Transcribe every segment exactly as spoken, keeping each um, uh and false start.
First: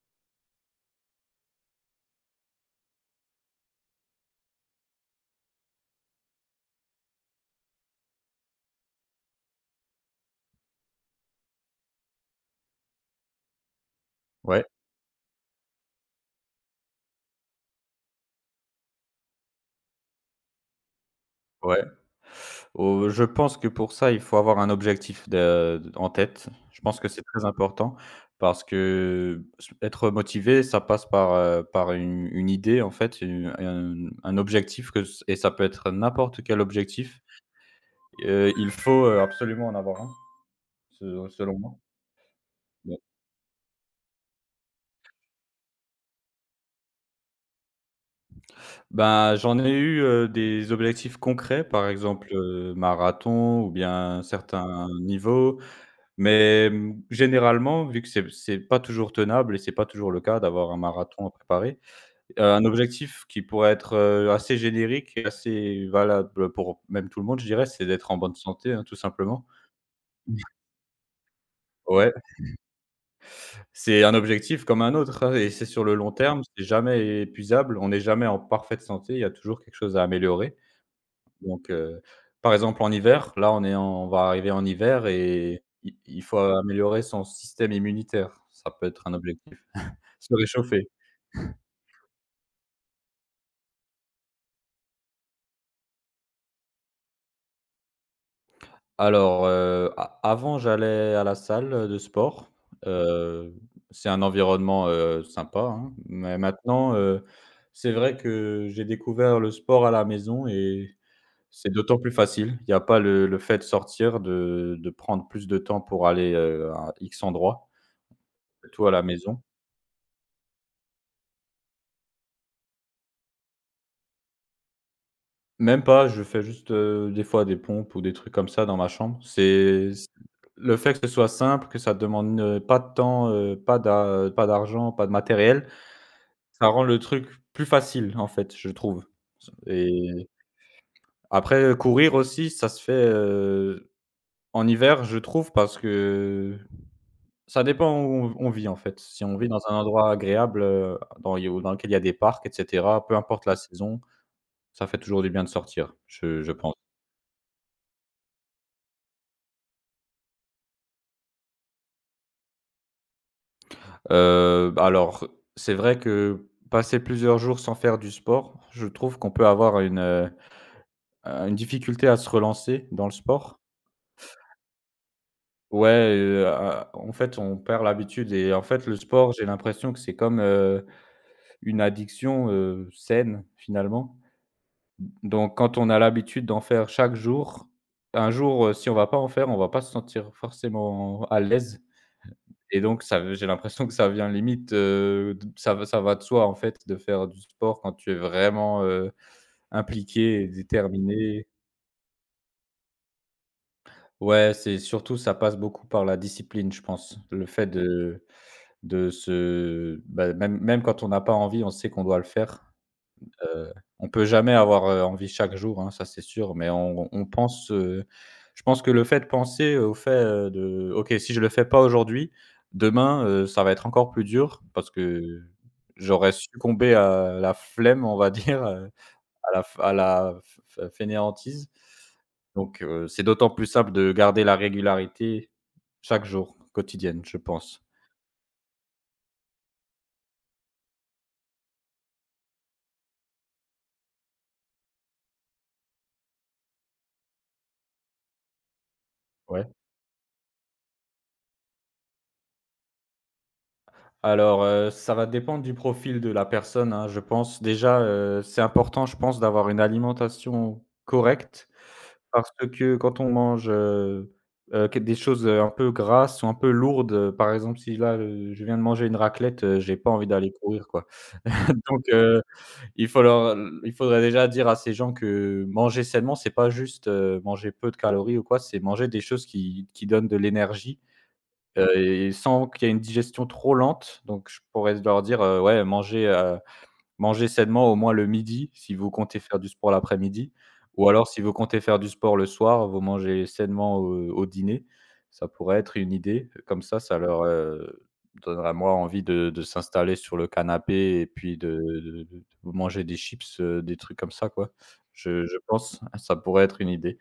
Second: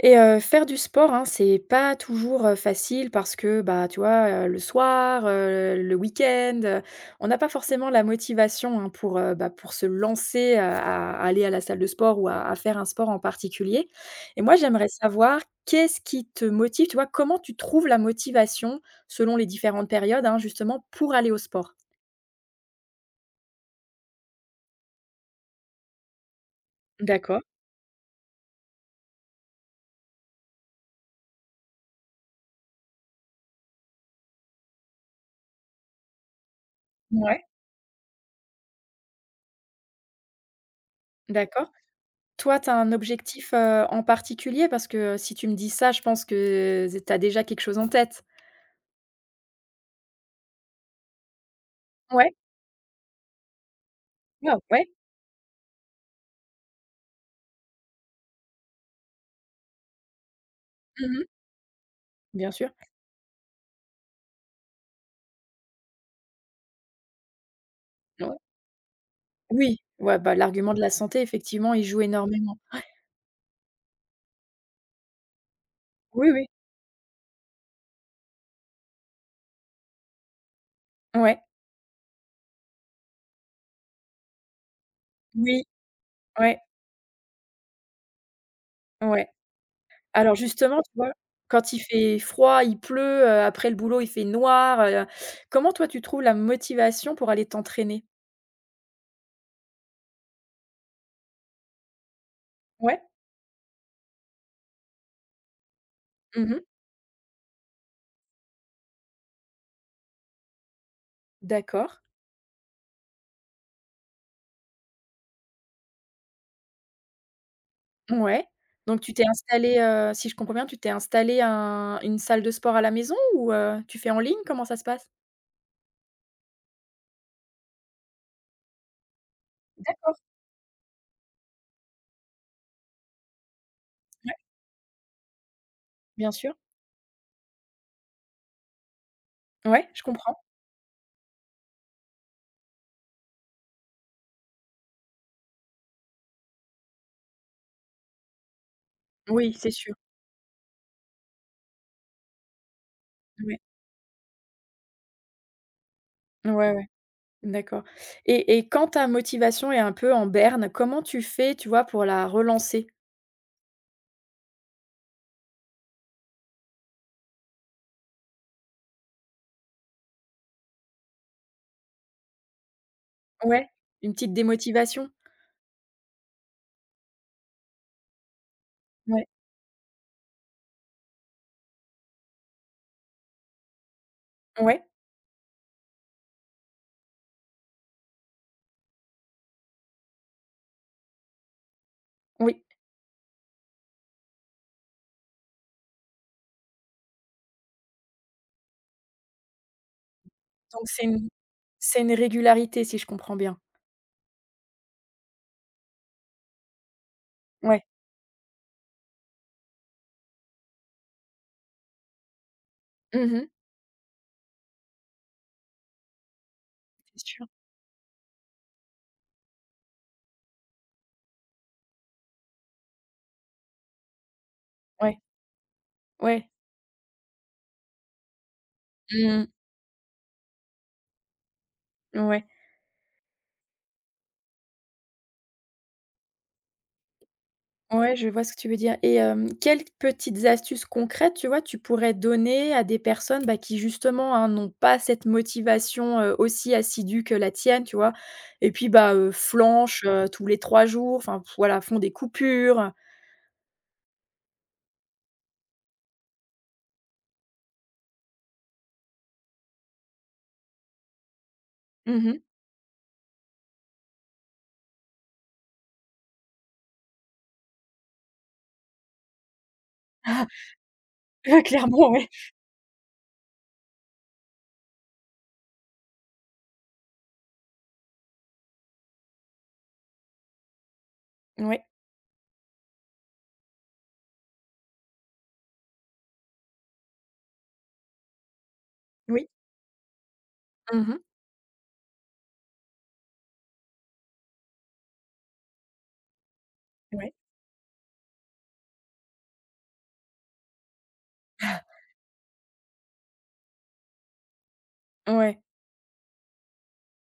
Et heu, faire du sport, hein, c'est pas toujours, heu, facile parce que, bah, tu vois, heu, le soir, heu, le week-end, heu, on n'a pas forcément la motivation, hein, pour, heu, bah, pour se lancer, heu, à à aller à la salle de sport ou à à faire un sport en particulier. Et moi, Ouais, j'aimerais savoir qu'est-ce qui te motive, tu vois? Comment tu trouves la motivation selon les différentes périodes, hein, justement pour aller au sport? ouais. Heu, je pense que pour ça, il faut avoir un objectif de en tête. Je pense que c'est D'accord. très important parce que s être motivé, ça passe par, heu, par une une idée en fait, heu, un un objectif que c et ça peut être n'importe quel objectif. Ouais. Heu, il faut, heu, absolument en avoir un, se selon D'accord. moi. Toi, tu as un Ouais. objectif, heu, en particulier? Parce que si tu me dis ça, je pense que z tu as déjà quelque chose en tête. Ben, j'en ai eu, heu, des objectifs concrets, par exemple, Ouais, heu, marathon ou bien ouais, ouais. certains niveaux. Mais, mmh, généralement, vu que c'est c'est pas toujours tenable et c'est pas toujours le cas d'avoir un Mmh mh. marathon à préparer, heu, Bien un sûr. objectif qui pourrait être, heu, assez générique et assez valable pour même tout le monde, je dirais, c'est d'être en bonne Ouais. santé, hein, tout simplement. Oui, ouais, bah, l'argument de la santé, effectivement, il joue Ouais, énormément. c'est un objectif comme un autre, hein et c'est sur le long Oui, terme, oui. c'est jamais épuisable, on n'est jamais en parfaite santé, il y a toujours quelque chose à améliorer. Ouais. Donc, heu, par exemple en hiver, là on est en on va arriver en hiver et Oui, il il faut ouais, améliorer son système immunitaire. Ça peut être un ouais. objectif. Se Alors justement, réchauffer. tu vois, quand il fait froid, il pleut, heu, après le boulot, il fait noir, heu, comment toi, tu trouves la motivation pour aller t'entraîner? Alors, heu, a avant j'allais à la salle de sport, Ouais. heu, c'est un environnement, heu, sympa, hein. Mais Mmh mh. maintenant, heu, c'est vrai que j'ai découvert le sport à la maison et c'est D'accord. d'autant plus facile. Il n'y a pas le le fait de sortir, de de prendre plus de temps pour aller, heu, à X endroit, Ouais. tout à Donc la tu t'es maison. installée, heu, si je comprends bien, tu t'es installée un une salle de sport à la maison ou, heu, tu fais en ligne? Comment ça se passe? Même pas, je fais juste, heu, des fois des pompes ou des trucs comme ça dans ma chambre. C'est c D'accord. Le fait que ce soit simple, que ça demande, heu, pas de temps, heu, pas d'a Ouais, pas d'argent, pas de matériel, bien sûr. ça rend le truc plus facile, en fait, je trouve, Ouais, et je comprends. après courir aussi, ça se fait, heu, en hiver, je trouve, parce que ça dépend où on on vit, en fait. Si on vit Oui, dans c'est un sûr. endroit agréable, heu, dans il y a dans lequel il y a des parcs et cetera, peu importe la Oui. saison, ça fait toujours du bien de sortir, je je Ouais, pense. ouais, d'accord et et quand ta motivation est un peu en berne, comment tu fais, tu vois, pour la relancer? Heu, bah, alors, c'est vrai que passer plusieurs jours sans faire du sport, je trouve qu'on peut avoir une, heu, une difficulté à se relancer dans le sport. Ouais, une petite démotivation? Ouais, heu, a en fait, on perd l'habitude et en fait, le Ouais, sport, j'ai l'impression que c'est comme, heu, une addiction, heu, saine, finalement. ouais, Donc quand on a l'habitude d'en faire chaque jour, un jour, heu, si on va pas en faire, on va pas se sentir forcément à l'aise oui, et donc ça v j'ai l'impression que ça vient limite, heu, d ça va ça va de soi, en fait, de faire du sport quand tu es vraiment, heu, impliqué et donc c'est une déterminé. c'est une régularité si je comprends bien? Ouais, c'est surtout ça passe beaucoup par la discipline, je pense. Le fait Ouais. de De se bah, Même même quand on n'a pas envie, on sait qu'on doit le faire. Mmh mh. Heu, on peut jamais avoir, heu, envie chaque jour, hein, ça c'est sûr, mais on on C'est sûr. pense, heu, je pense que le fait de penser au fait, heu, de: «OK, si je le fais pas aujourd'hui, demain, heu, ça va être encore plus dur parce Ouais, que j'aurais ouais. succombé à la flemme», on va dire, heu, Mmh. à la f à la f fainéantise. Ouais. Donc heu, c'est d'autant plus simple de garder la régularité chaque jour, quotidienne, je pense. Ouais, je vois ce que tu veux dire et hem, quelles petites astuces concrètes, tu vois, tu pourrais donner à des personnes, bah, qui justement, hein, n'ont pas cette motivation, heu, aussi assidue que la tienne, tu vois? Et puis, bah, heu, Ouais. flanchent, heu, tous les trois jours, enfin, voilà, font des coupures. Alors, heu, ça va dépendre du profil de la personne, hein. Je pense déjà, heu, c'est important, je pense, d'avoir une alimentation correcte Mmh parce que quand on mange, heu heu, que des choses, heu, un peu grasses ou un peu lourdes, heu, par exemple, si là, heu, je viens de manger une raclette, heu, j'ai pas envie d'aller courir, quoi. Donc, Clairement, ouais. heu, il faut leur il faudrait déjà dire à ces gens que manger sainement, c'est pas juste, heu, manger peu de calories ou quoi, c'est manger des choses qui qui donnent de l'énergie. Ouais. Heu et sans qu'il y ait une digestion trop lente, donc je pourrais leur dire, heu: «Ouais, mangez, heu, mangez sainement au moins le midi si vous comptez Oui. faire du sport l'après-midi, ou Mmh mh. alors si vous comptez faire du sport le soir, vous mangez sainement au au dîner». Ça pourrait être une idée, comme ça, ça Ouais. leur, heu, donnera moins envie de de s'installer sur le canapé et puis de de de manger des chips, heu, des trucs comme ça, quoi. Je je Ouais. pense, ça pourrait être une idée.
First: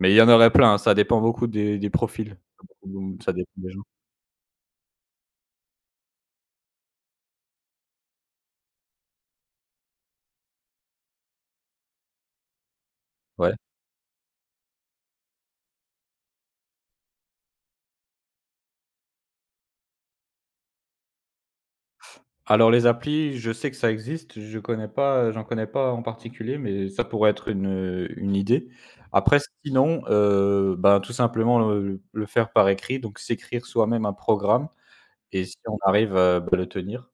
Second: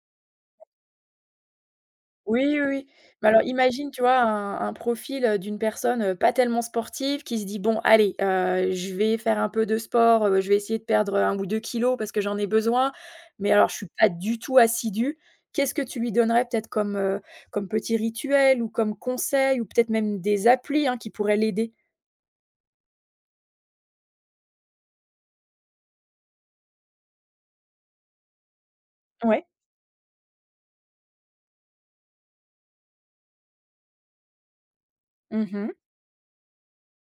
Mais il y en aurait plein, hein, ça dépend beaucoup des des profils, Oui, oui, oui. Mais ça alors dépend des gens. imagine, tu vois, un un profil, heu, d'une personne, heu, pas tellement sportive qui se dit: «Bon allez, heu, je vais faire un peu de sport, heu, je vais essayer de perdre, un ou deux kilos parce que j'en ai besoin, mais Ouais. alors je suis pas du tout assidue». Qu'est-ce que tu lui donnerais peut-être comme, heu, comme petit rituel ou comme conseil ou peut-être même des applis, hein, qui pourraient l'aider? Alors les applis, je sais que ça existe, je connais pas, j'en connais pas en particulier, mais ça pourrait être une, heu, une idée. Après Ouais. sinon, heu, ben, tout simplement le le faire par écrit, donc s'écrire soi-même un programme et si Mmh. on arrive, heu, bah, le tenir,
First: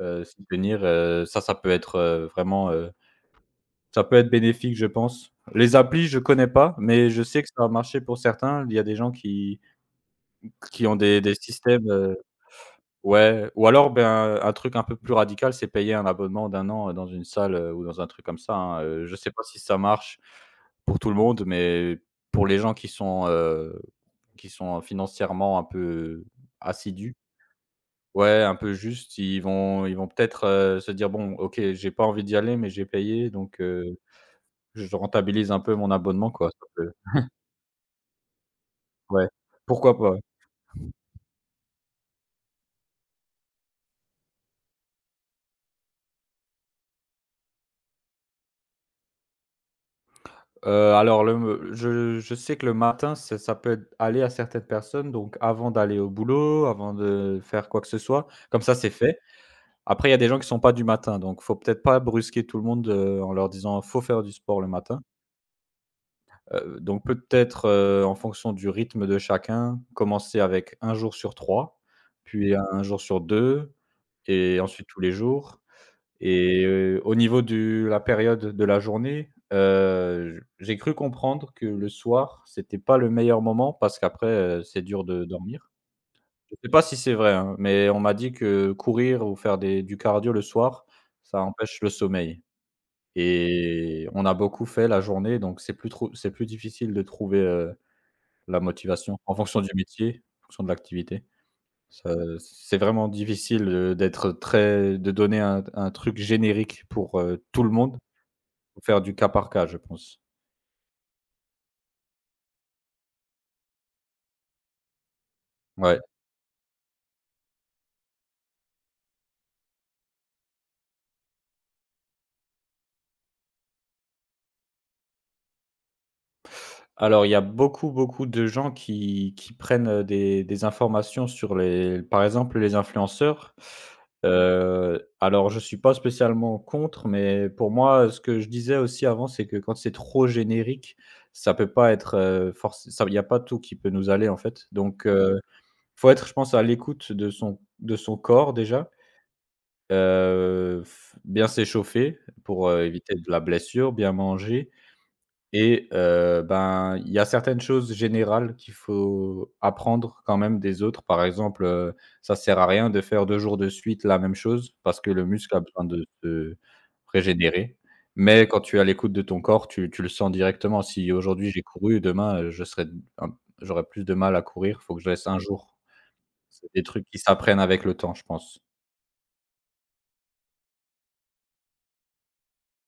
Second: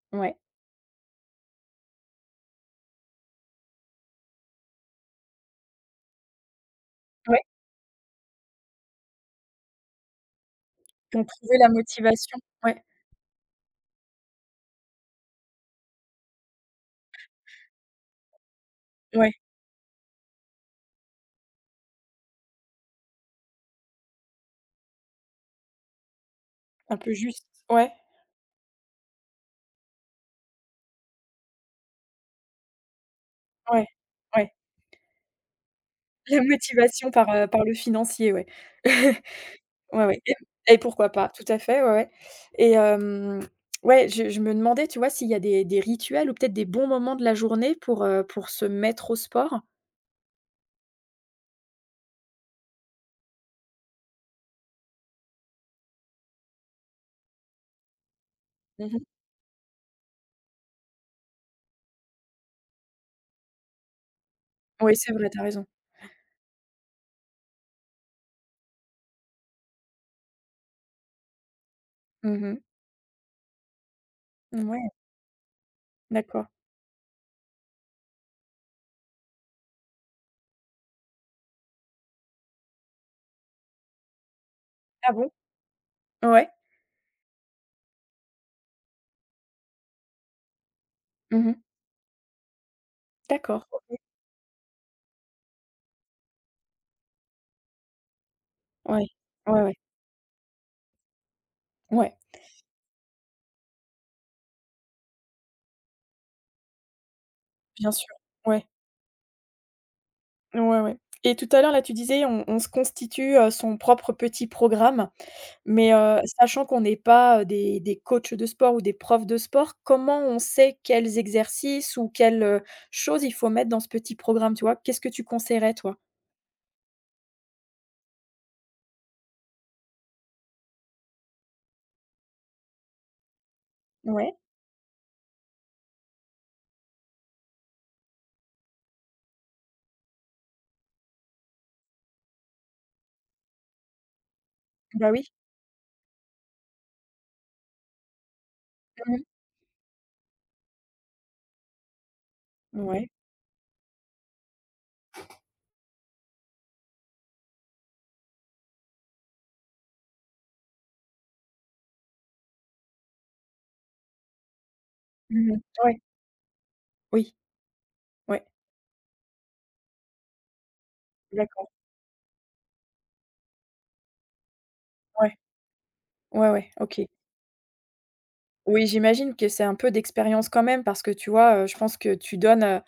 heu, Ouais, s'y tenir, heu, ça, ça peut être, heu, vraiment, heu, ça peut être bénéfique, je pense. Les applis, je connais pas, mais je sais ouais, que ça a marché pour certains. Il y a des gens qui qui ont des pour des trouver la systèmes, heu motivation. Ouais, Ouais, ou alors, ben, un truc un peu plus radical, c'est payer un abonnement d'un an, heu, dans une salle, heu, ou dans un truc comme ça, hein, heu, je sais ouais, pas si ça marche pour tout le monde, mais pour les gens qui sont, heu, qui sont financièrement un peu un peu assidus, juste. Ouais, ouais, un peu juste. Ils vont ils vont peut-être, heu, se dire: «Bon, OK, j'ai pas envie d'y aller, mais j'ai payé, donc ouais, heu, ouais. je rentabilise un peu mon abonnement, La quoi». Ça peut motivation par, heu, par le financier, ouais. Ouais, pourquoi Ouais, pas? ouais et et pourquoi pas, tout à fait, ouais, ouais et hem, ouais, je je me demandais, tu vois, s'il y a des des rituels ou peut-être des bons moments de la journée pour, heu, pour se mettre au sport? Heu, alors le me je je sais que le matin, ça ça peut être aller à certaines personnes, donc avant d'aller au boulot, avant de faire quoi que ce soit, comme ça Mmh c'est Mmh. mh. fait. Après, il y a des gens qui sont pas du matin, donc faut peut-être pas brusquer tout le monde, heu, en leur disant: «Faut faire du sport le Oui, matin». c'est vrai, tu as raison. Heu, donc peut-être, heu, en fonction du rythme de chacun, commencer avec un jour sur trois, Mmh puis mh. un jour sur deux, et ensuite Ouais, tous les jours. d'accord. Et heu, au niveau de la période de la journée, heu, j j'ai cru comprendre que le soir, c'était pas le meilleur moment parce qu'après, heu, c'est dur Ah de bon? dormir. Ouais. Je sais pas si c'est vrai, hein, mais on m'a dit que courir ou faire des du cardio le soir, ça Mmh mh. empêche le sommeil D'accord, OK. et on a beaucoup fait la journée, donc c'est plus trop c'est plus difficile de trouver, heu, la Ouais. motivation en fonction Ouais, du ouais. métier, en fonction de l'activité. Ça Ouais, C'est vraiment difficile, heu, d'être très de donner un un truc générique pour, heu, tout le bien monde. sûr. Ouais. Faut faire du cas par cas, je pense. Ouais, ouais et tout à l'heure, là, tu disais on on se constitue, heu, son propre petit programme. Mais, Ouais. heu, sachant qu'on n'est pas, heu, des des coachs de sport ou des profs de sport, comment on sait quels exercices ou quelles, heu, choses il faut mettre dans ce petit programme, tu vois? Qu'est-ce que tu conseillerais toi? Alors, il y a beaucoup, beaucoup de gens qui qui prennent, heu, des des informations sur les par exemple, les influenceurs. Ouais, Heu, alors je suis pas spécialement contre, mais pour moi, ce que je disais aussi avant, c'est que quand c'est trop générique, ça peut pas être, heu, forcé ça il y a pas tout qui peut nous aller, en fait. Donc, bah, oui. heu, faut être, je pense, à l'écoute de son de son corps déjà, Mmh. heu, f bien s'échauffer pour, heu, Ouais. éviter de la blessure, bien manger. Et heu, ben, il y a certaines choses générales qu'il faut apprendre quand même des autres. Par exemple, heu, ça sert à rien de faire deux jours de suite la même chose parce que le muscle a Mmh. besoin Ouais. de se Oui. régénérer. Ouais. Mais quand tu es à l'écoute de ton corps, tu tu le sens directement. Si aujourd'hui j'ai D'accord. couru, demain, heu, je serais un j'aurais plus de mal à courir. Il faut que je laisse Ouais. un jour. Ouais, C'est ouais. des OK. trucs qui s'apprennent avec le temps, je pense. Oui, j'imagine que c'est un peu d'expérience quand même parce que tu vois, heu, je pense que tu donnes, heu,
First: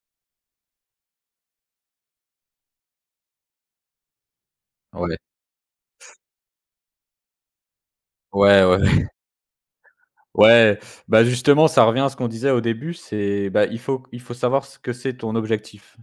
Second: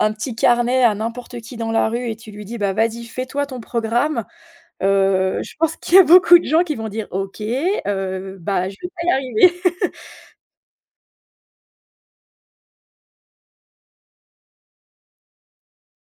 un petit carnet à n'importe qui dans la rue et tu lui dis: «Bah, vas-y, fais-toi ton programme». Ouais. Heu, je pense qu'il y a beaucoup de gens qui vont dire: «OK, heu, Ouais, bah, je vais ouais. pas y arriver». Ouais, bah, justement, ça revient à ce qu'on disait au début, c'est, bah, il faut il faut savoir ce que c'est ton objectif.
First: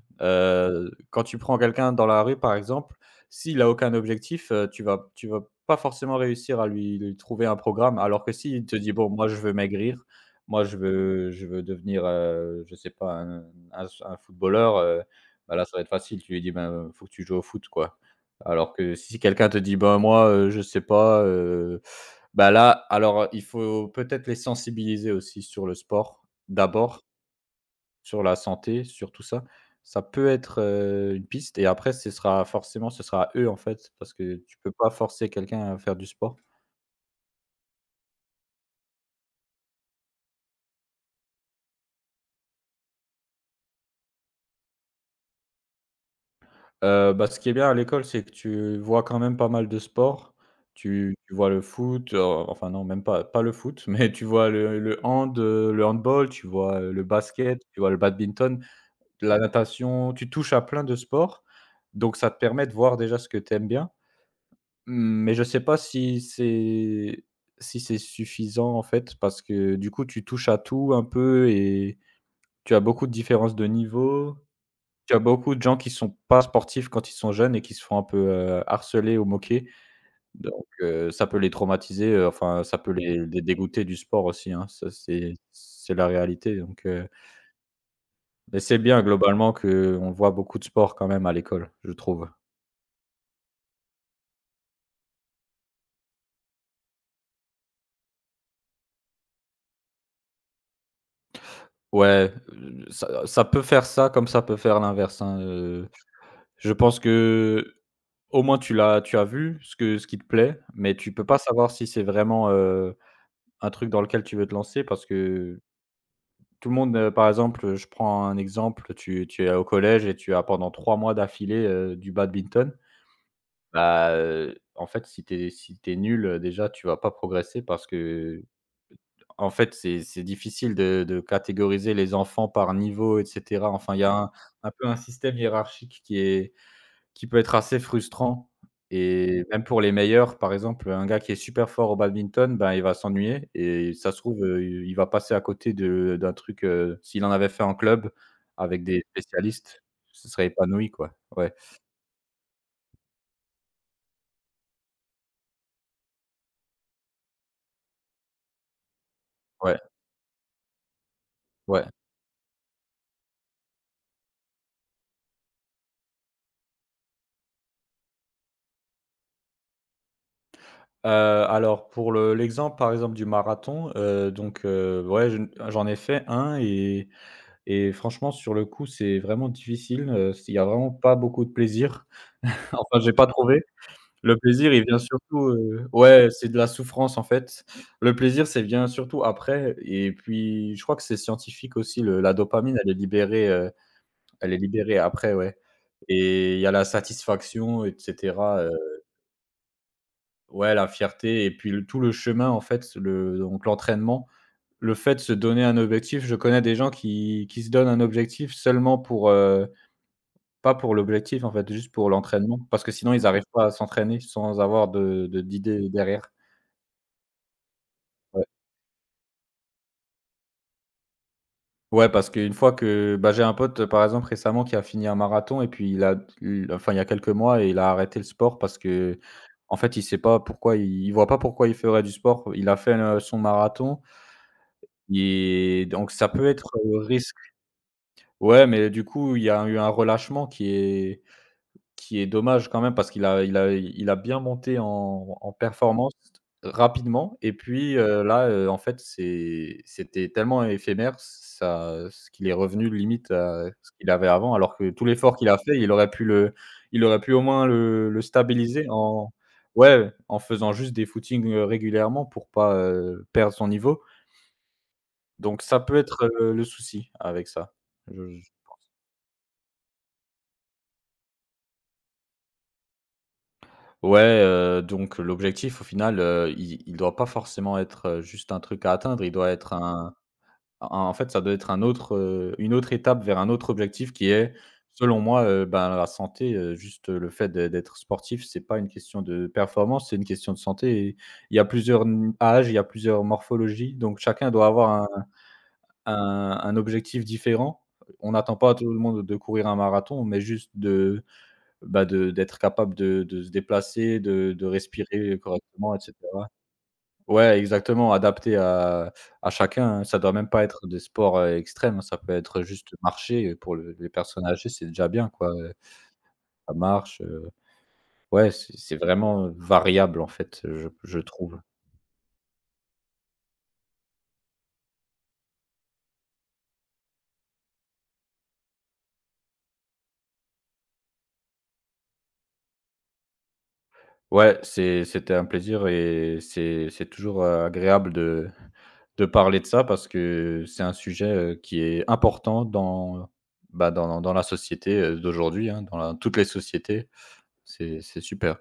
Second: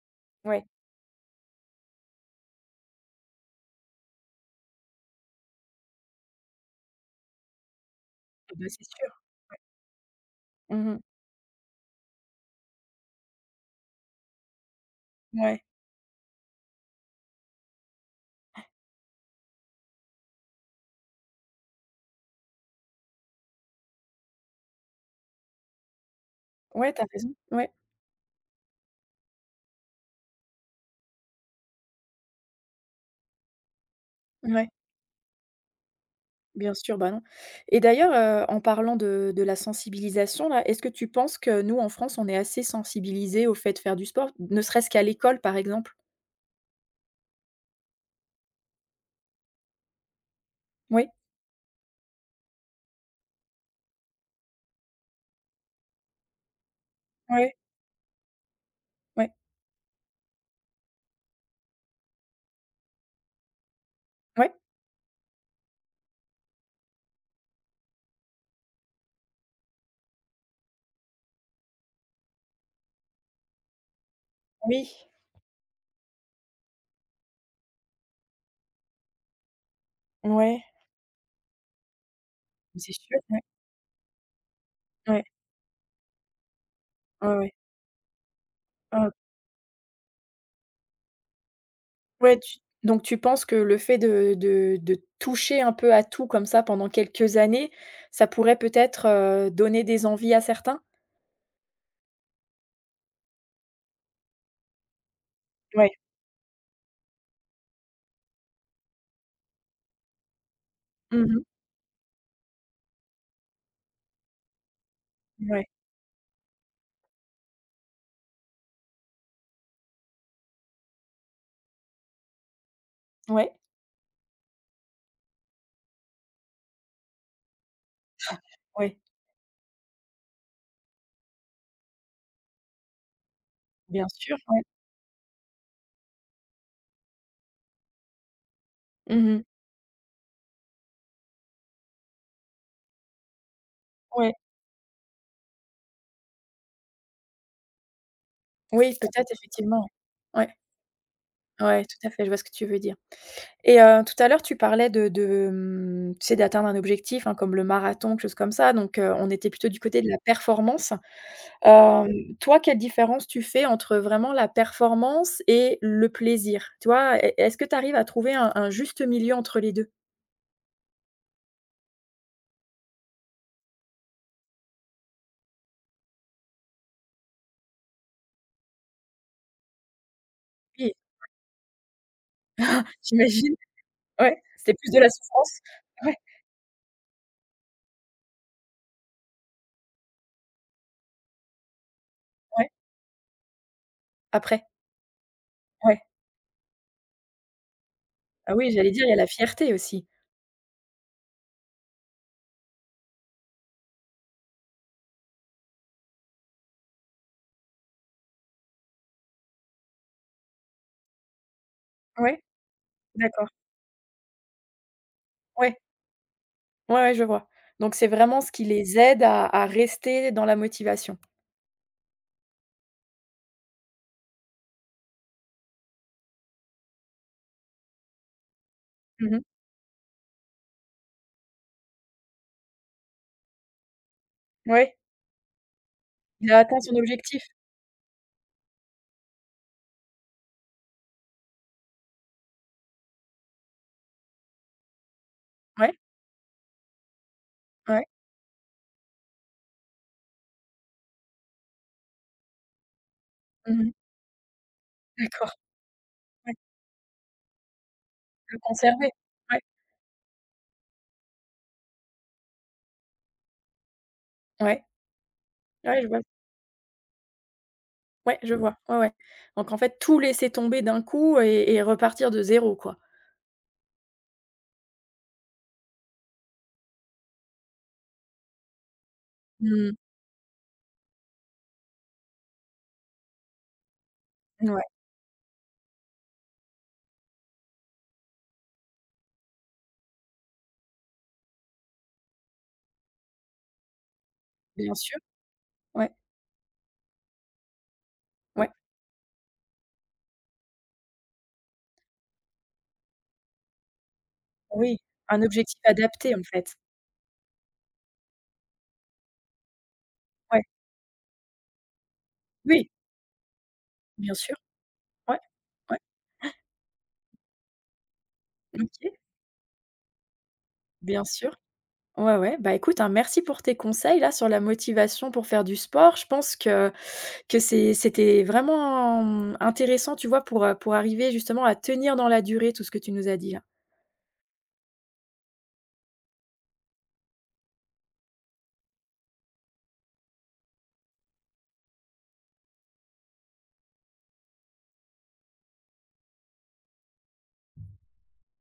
Ouais, Heu, quand tu prends quelqu'un dans la rue, par exemple, s'il a aucun objectif, heu, tu vas tu vas pas forcément réussir à lui lui trouver un programme. Alors que ah s'il bah, te c'est dit: «Bon, sûr. moi, je veux maigrir, moi, je Mmh. veux je veux devenir, heu, je sais pas, un un un footballeur», heu, bah, là, Ouais. ça va être facile. Tu lui dis: «Ben, faut que tu joues au foot, quoi». Alors que si quelqu'un te dit: «Bah, moi, heu, je sais pas, heu». Bah, là, alors, il faut peut-être les sensibiliser aussi sur le sport, Ouais, d'abord, t'as raison. Ouais, sur la santé, sur tout ça. Ça peut être, heu, une piste et après ce sera forcément ce sera à eux, en fait, parce que tu ouais, peux pas forcer quelqu'un à faire du sport. bien sûr, bah, non et d'ailleurs, heu, en parlant de de la sensibilisation là, est-ce que tu penses que nous, en France, on est assez sensibilisés au fait de faire du sport? Ne serait-ce qu'à l'école, par exemple? Heu, bah, ce qui est bien à l'école, c'est que tu vois quand même pas mal de sports. Oui, Tu tu vois le foot, heu, enfin non, même pas pas le foot, mais tu vois le le hand, heu, le handball, tu vois, heu, le oui, basket, tu vois le badminton. oui, La natation, tu touches à plein de sports, donc ça te permet de voir déjà ce que tu aimes bien. oui. Mais je sais pas si c'est si c'est suffisant en fait, parce que du coup tu touches à tout un peu et tu as beaucoup de différences de niveau. Oui, Tu as beaucoup de gens qui sont pas sportifs quand ils sont jeunes et qui se font un peu, heu, harceler ou moquer, ouais. donc heu, ça peut les traumatiser, heu, enfin ça peut C'est sûr. les Ouais, les dégoûter du sport aussi, hein. Ça ouais, c'est c'est la réalité donc heu ouais, ouais. Mais c'est bien Heu, globalement qu'on voit beaucoup de sport quand même à l'école, je trouve. ouais, tu donc tu penses que le fait de de de toucher un peu à tout comme ça pendant quelques années, ça pourrait peut-être, heu, donner des envies à certains? Ouais, heu, ça ça peut faire ça comme ça peut faire l'inverse, hein, heu, Ouais. je pense que au moins tu l'as tu as vu ce que ce qui te plaît, mais tu peux pas Mmh. savoir si c'est vraiment, heu, un truc dans lequel tu veux te lancer parce que Ouais. tout le monde, heu, par exemple, heu, je prends un exemple, tu tu es au collège et tu as pendant trois mois d'affilée, heu, du badminton. Ouais, Bah, heu, en fait, si tu es si tu es nul, heu, déjà tu vas pas progresser parce que ouais, En fait, c'est c'est difficile de de catégoriser les enfants par niveau et cetera. Enfin, il y bien a un sûr, ouais. un peu un système hiérarchique qui est qui peut être assez frustrant Mmh. et même pour les meilleurs, par exemple, un gars qui est super fort au badminton, ben, il va s'ennuyer et ça se Ouais. trouve, heu, il va passer à côté de d'un truc, heu, s'il en avait fait en club avec Oui, des peut-être spécialistes, effectivement, ce serait ouais. épanoui, quoi. Ouais, Ouais, ouais, tout à fait, je vois ce que tu veux dire et heu, tout à l'heure tu parlais de de, mmh, tu sais, d'atteindre un objectif, hein, comme le marathon, quelque chose comme ça, donc heu, on était plutôt ouais, du côté de la performance. ouais. Hem, toi, quelle différence tu fais entre vraiment la performance et le plaisir? Tu vois, est est-ce que tu arrives à trouver un un juste milieu entre les deux? Heu, alors pour le l'exemple, par exemple, du marathon, heu, donc heu, ouais, je j'en ai fait un et Et franchement, sur le coup, c'est vraiment difficile, heu, s il y a vraiment Oui, pas beaucoup de plaisir. Enfin, j'ai pas j'imagine, trouvé. Le ouais, plaisir, c'est il plus vient de la surtout, souffrance. heu Ouais, ouais, c'est de la souffrance, en fait. Le plaisir, c'est vient surtout après et puis je crois que c'est scientifique aussi, le la ouais, dopamine, elle est libérée, heu, elle est après, libérée après, ouais ouais. et il y a la satisfaction et Ah cetera, heu, oui, j'allais dire, il y a la fierté aussi. ouais, la fierté et puis le tout le chemin, en fait, le donc l'entraînement, le fait de se donner un objectif. Je connais des gens qui qui se donnent un objectif seulement pour, heu Pas pour l'objectif, en fait, juste pour Ouais, l'entraînement, parce que sinon ils arrivent d'accord. pas à s'entraîner sans avoir de de Ouais, d'idée derrière. ouais, ouais, je vois. Donc c'est vraiment Ouais. ce qui les aide à à rester dans la motivation. Ouais, parce qu'une fois que bah, j'ai un pote, par exemple, récemment qui a fini un marathon et puis il a il enfin, il y a quelques mois et il a arrêté le sport parce Mmh. qu'en fait, il sait pas pourquoi il il voit pas pourquoi il ferait du sport. Il a fait, heu, son marathon Ouais, et donc ça peut il a être, atteint son heu, risque objectif. Ouais, mais du coup, il y a eu un relâchement qui est Qui est dommage quand même parce qu'il a il a il a bien monté en en Ouais, performance rapidement et puis, ouais. heu, là, heu, en fait, c'est c'était tellement éphémère ça ce qu'il est revenu limite à ce Mmh. qu'il avait avant alors que tout l'effort qu'il D'accord, a fait, il aurait pu ouais, le il aurait pu au moins le le le stabiliser conserver. en Ouais, ouais, en faisant juste des footings, heu, régulièrement pour pas, heu, perdre son niveau. ouais, Donc ça peut ouais, je vois. être, heu, le souci avec ça. Ouais, Je je vois, ouais, ouais. Donc en fait, tout laisser tomber d'un coup et et repartir de zéro, quoi. Ouais, heu, donc l'objectif au final, heu, il il doit pas forcément être, heu, juste un truc à atteindre, il doit être Mmh. un un en fait, ça doit être un autre, heu, une autre étape vers un autre objectif qui est, Ouais, selon moi, heu, ben, la santé, heu, juste le fait d'ê d'être sportif, c'est pas une question de performance, c'est une question de santé et il y a plusieurs n âges, il y a plusieurs morphologies, donc chacun doit avoir bien un sûr, ouais, un un objectif différent. On n'attend ouais, pas à tout le monde de courir un marathon, mais juste de bah, de d'être capable de de se déplacer, de de oui, respirer un objectif correctement et adapté, en cetera. fait. Ouais, exactement, adapté à à chacun, hein. Ça doit même pas Ouais, être des sports, heu, extrêmes, hein. Ça peut être juste oui, marcher, heu, pour le les bien personnes sûr, âgées, c'est déjà bien, ouais, quoi, heu, ouais, La marche, heu, ouais, c'est c'est OK, vraiment, heu, variable, en fait, heu, je je bien sûr. trouve. Ouais, ouais, bah, écoute, hein, merci pour tes conseils, là, sur la motivation pour faire du sport. Je pense que que c'est c'était vraiment hum, intéressant, tu vois, pour, heu, pour arriver justement à tenir dans la durée tout ce que tu nous as dit, là. Ouais, c'est c'était un plaisir et c'est c'est toujours, heu, agréable de de parler de ça parce que c'est un sujet, heu, qui est important dans, bah, dans dans la société, heu, d'aujourd'hui, hein, dans la toutes les sociétés. C'est c'est super.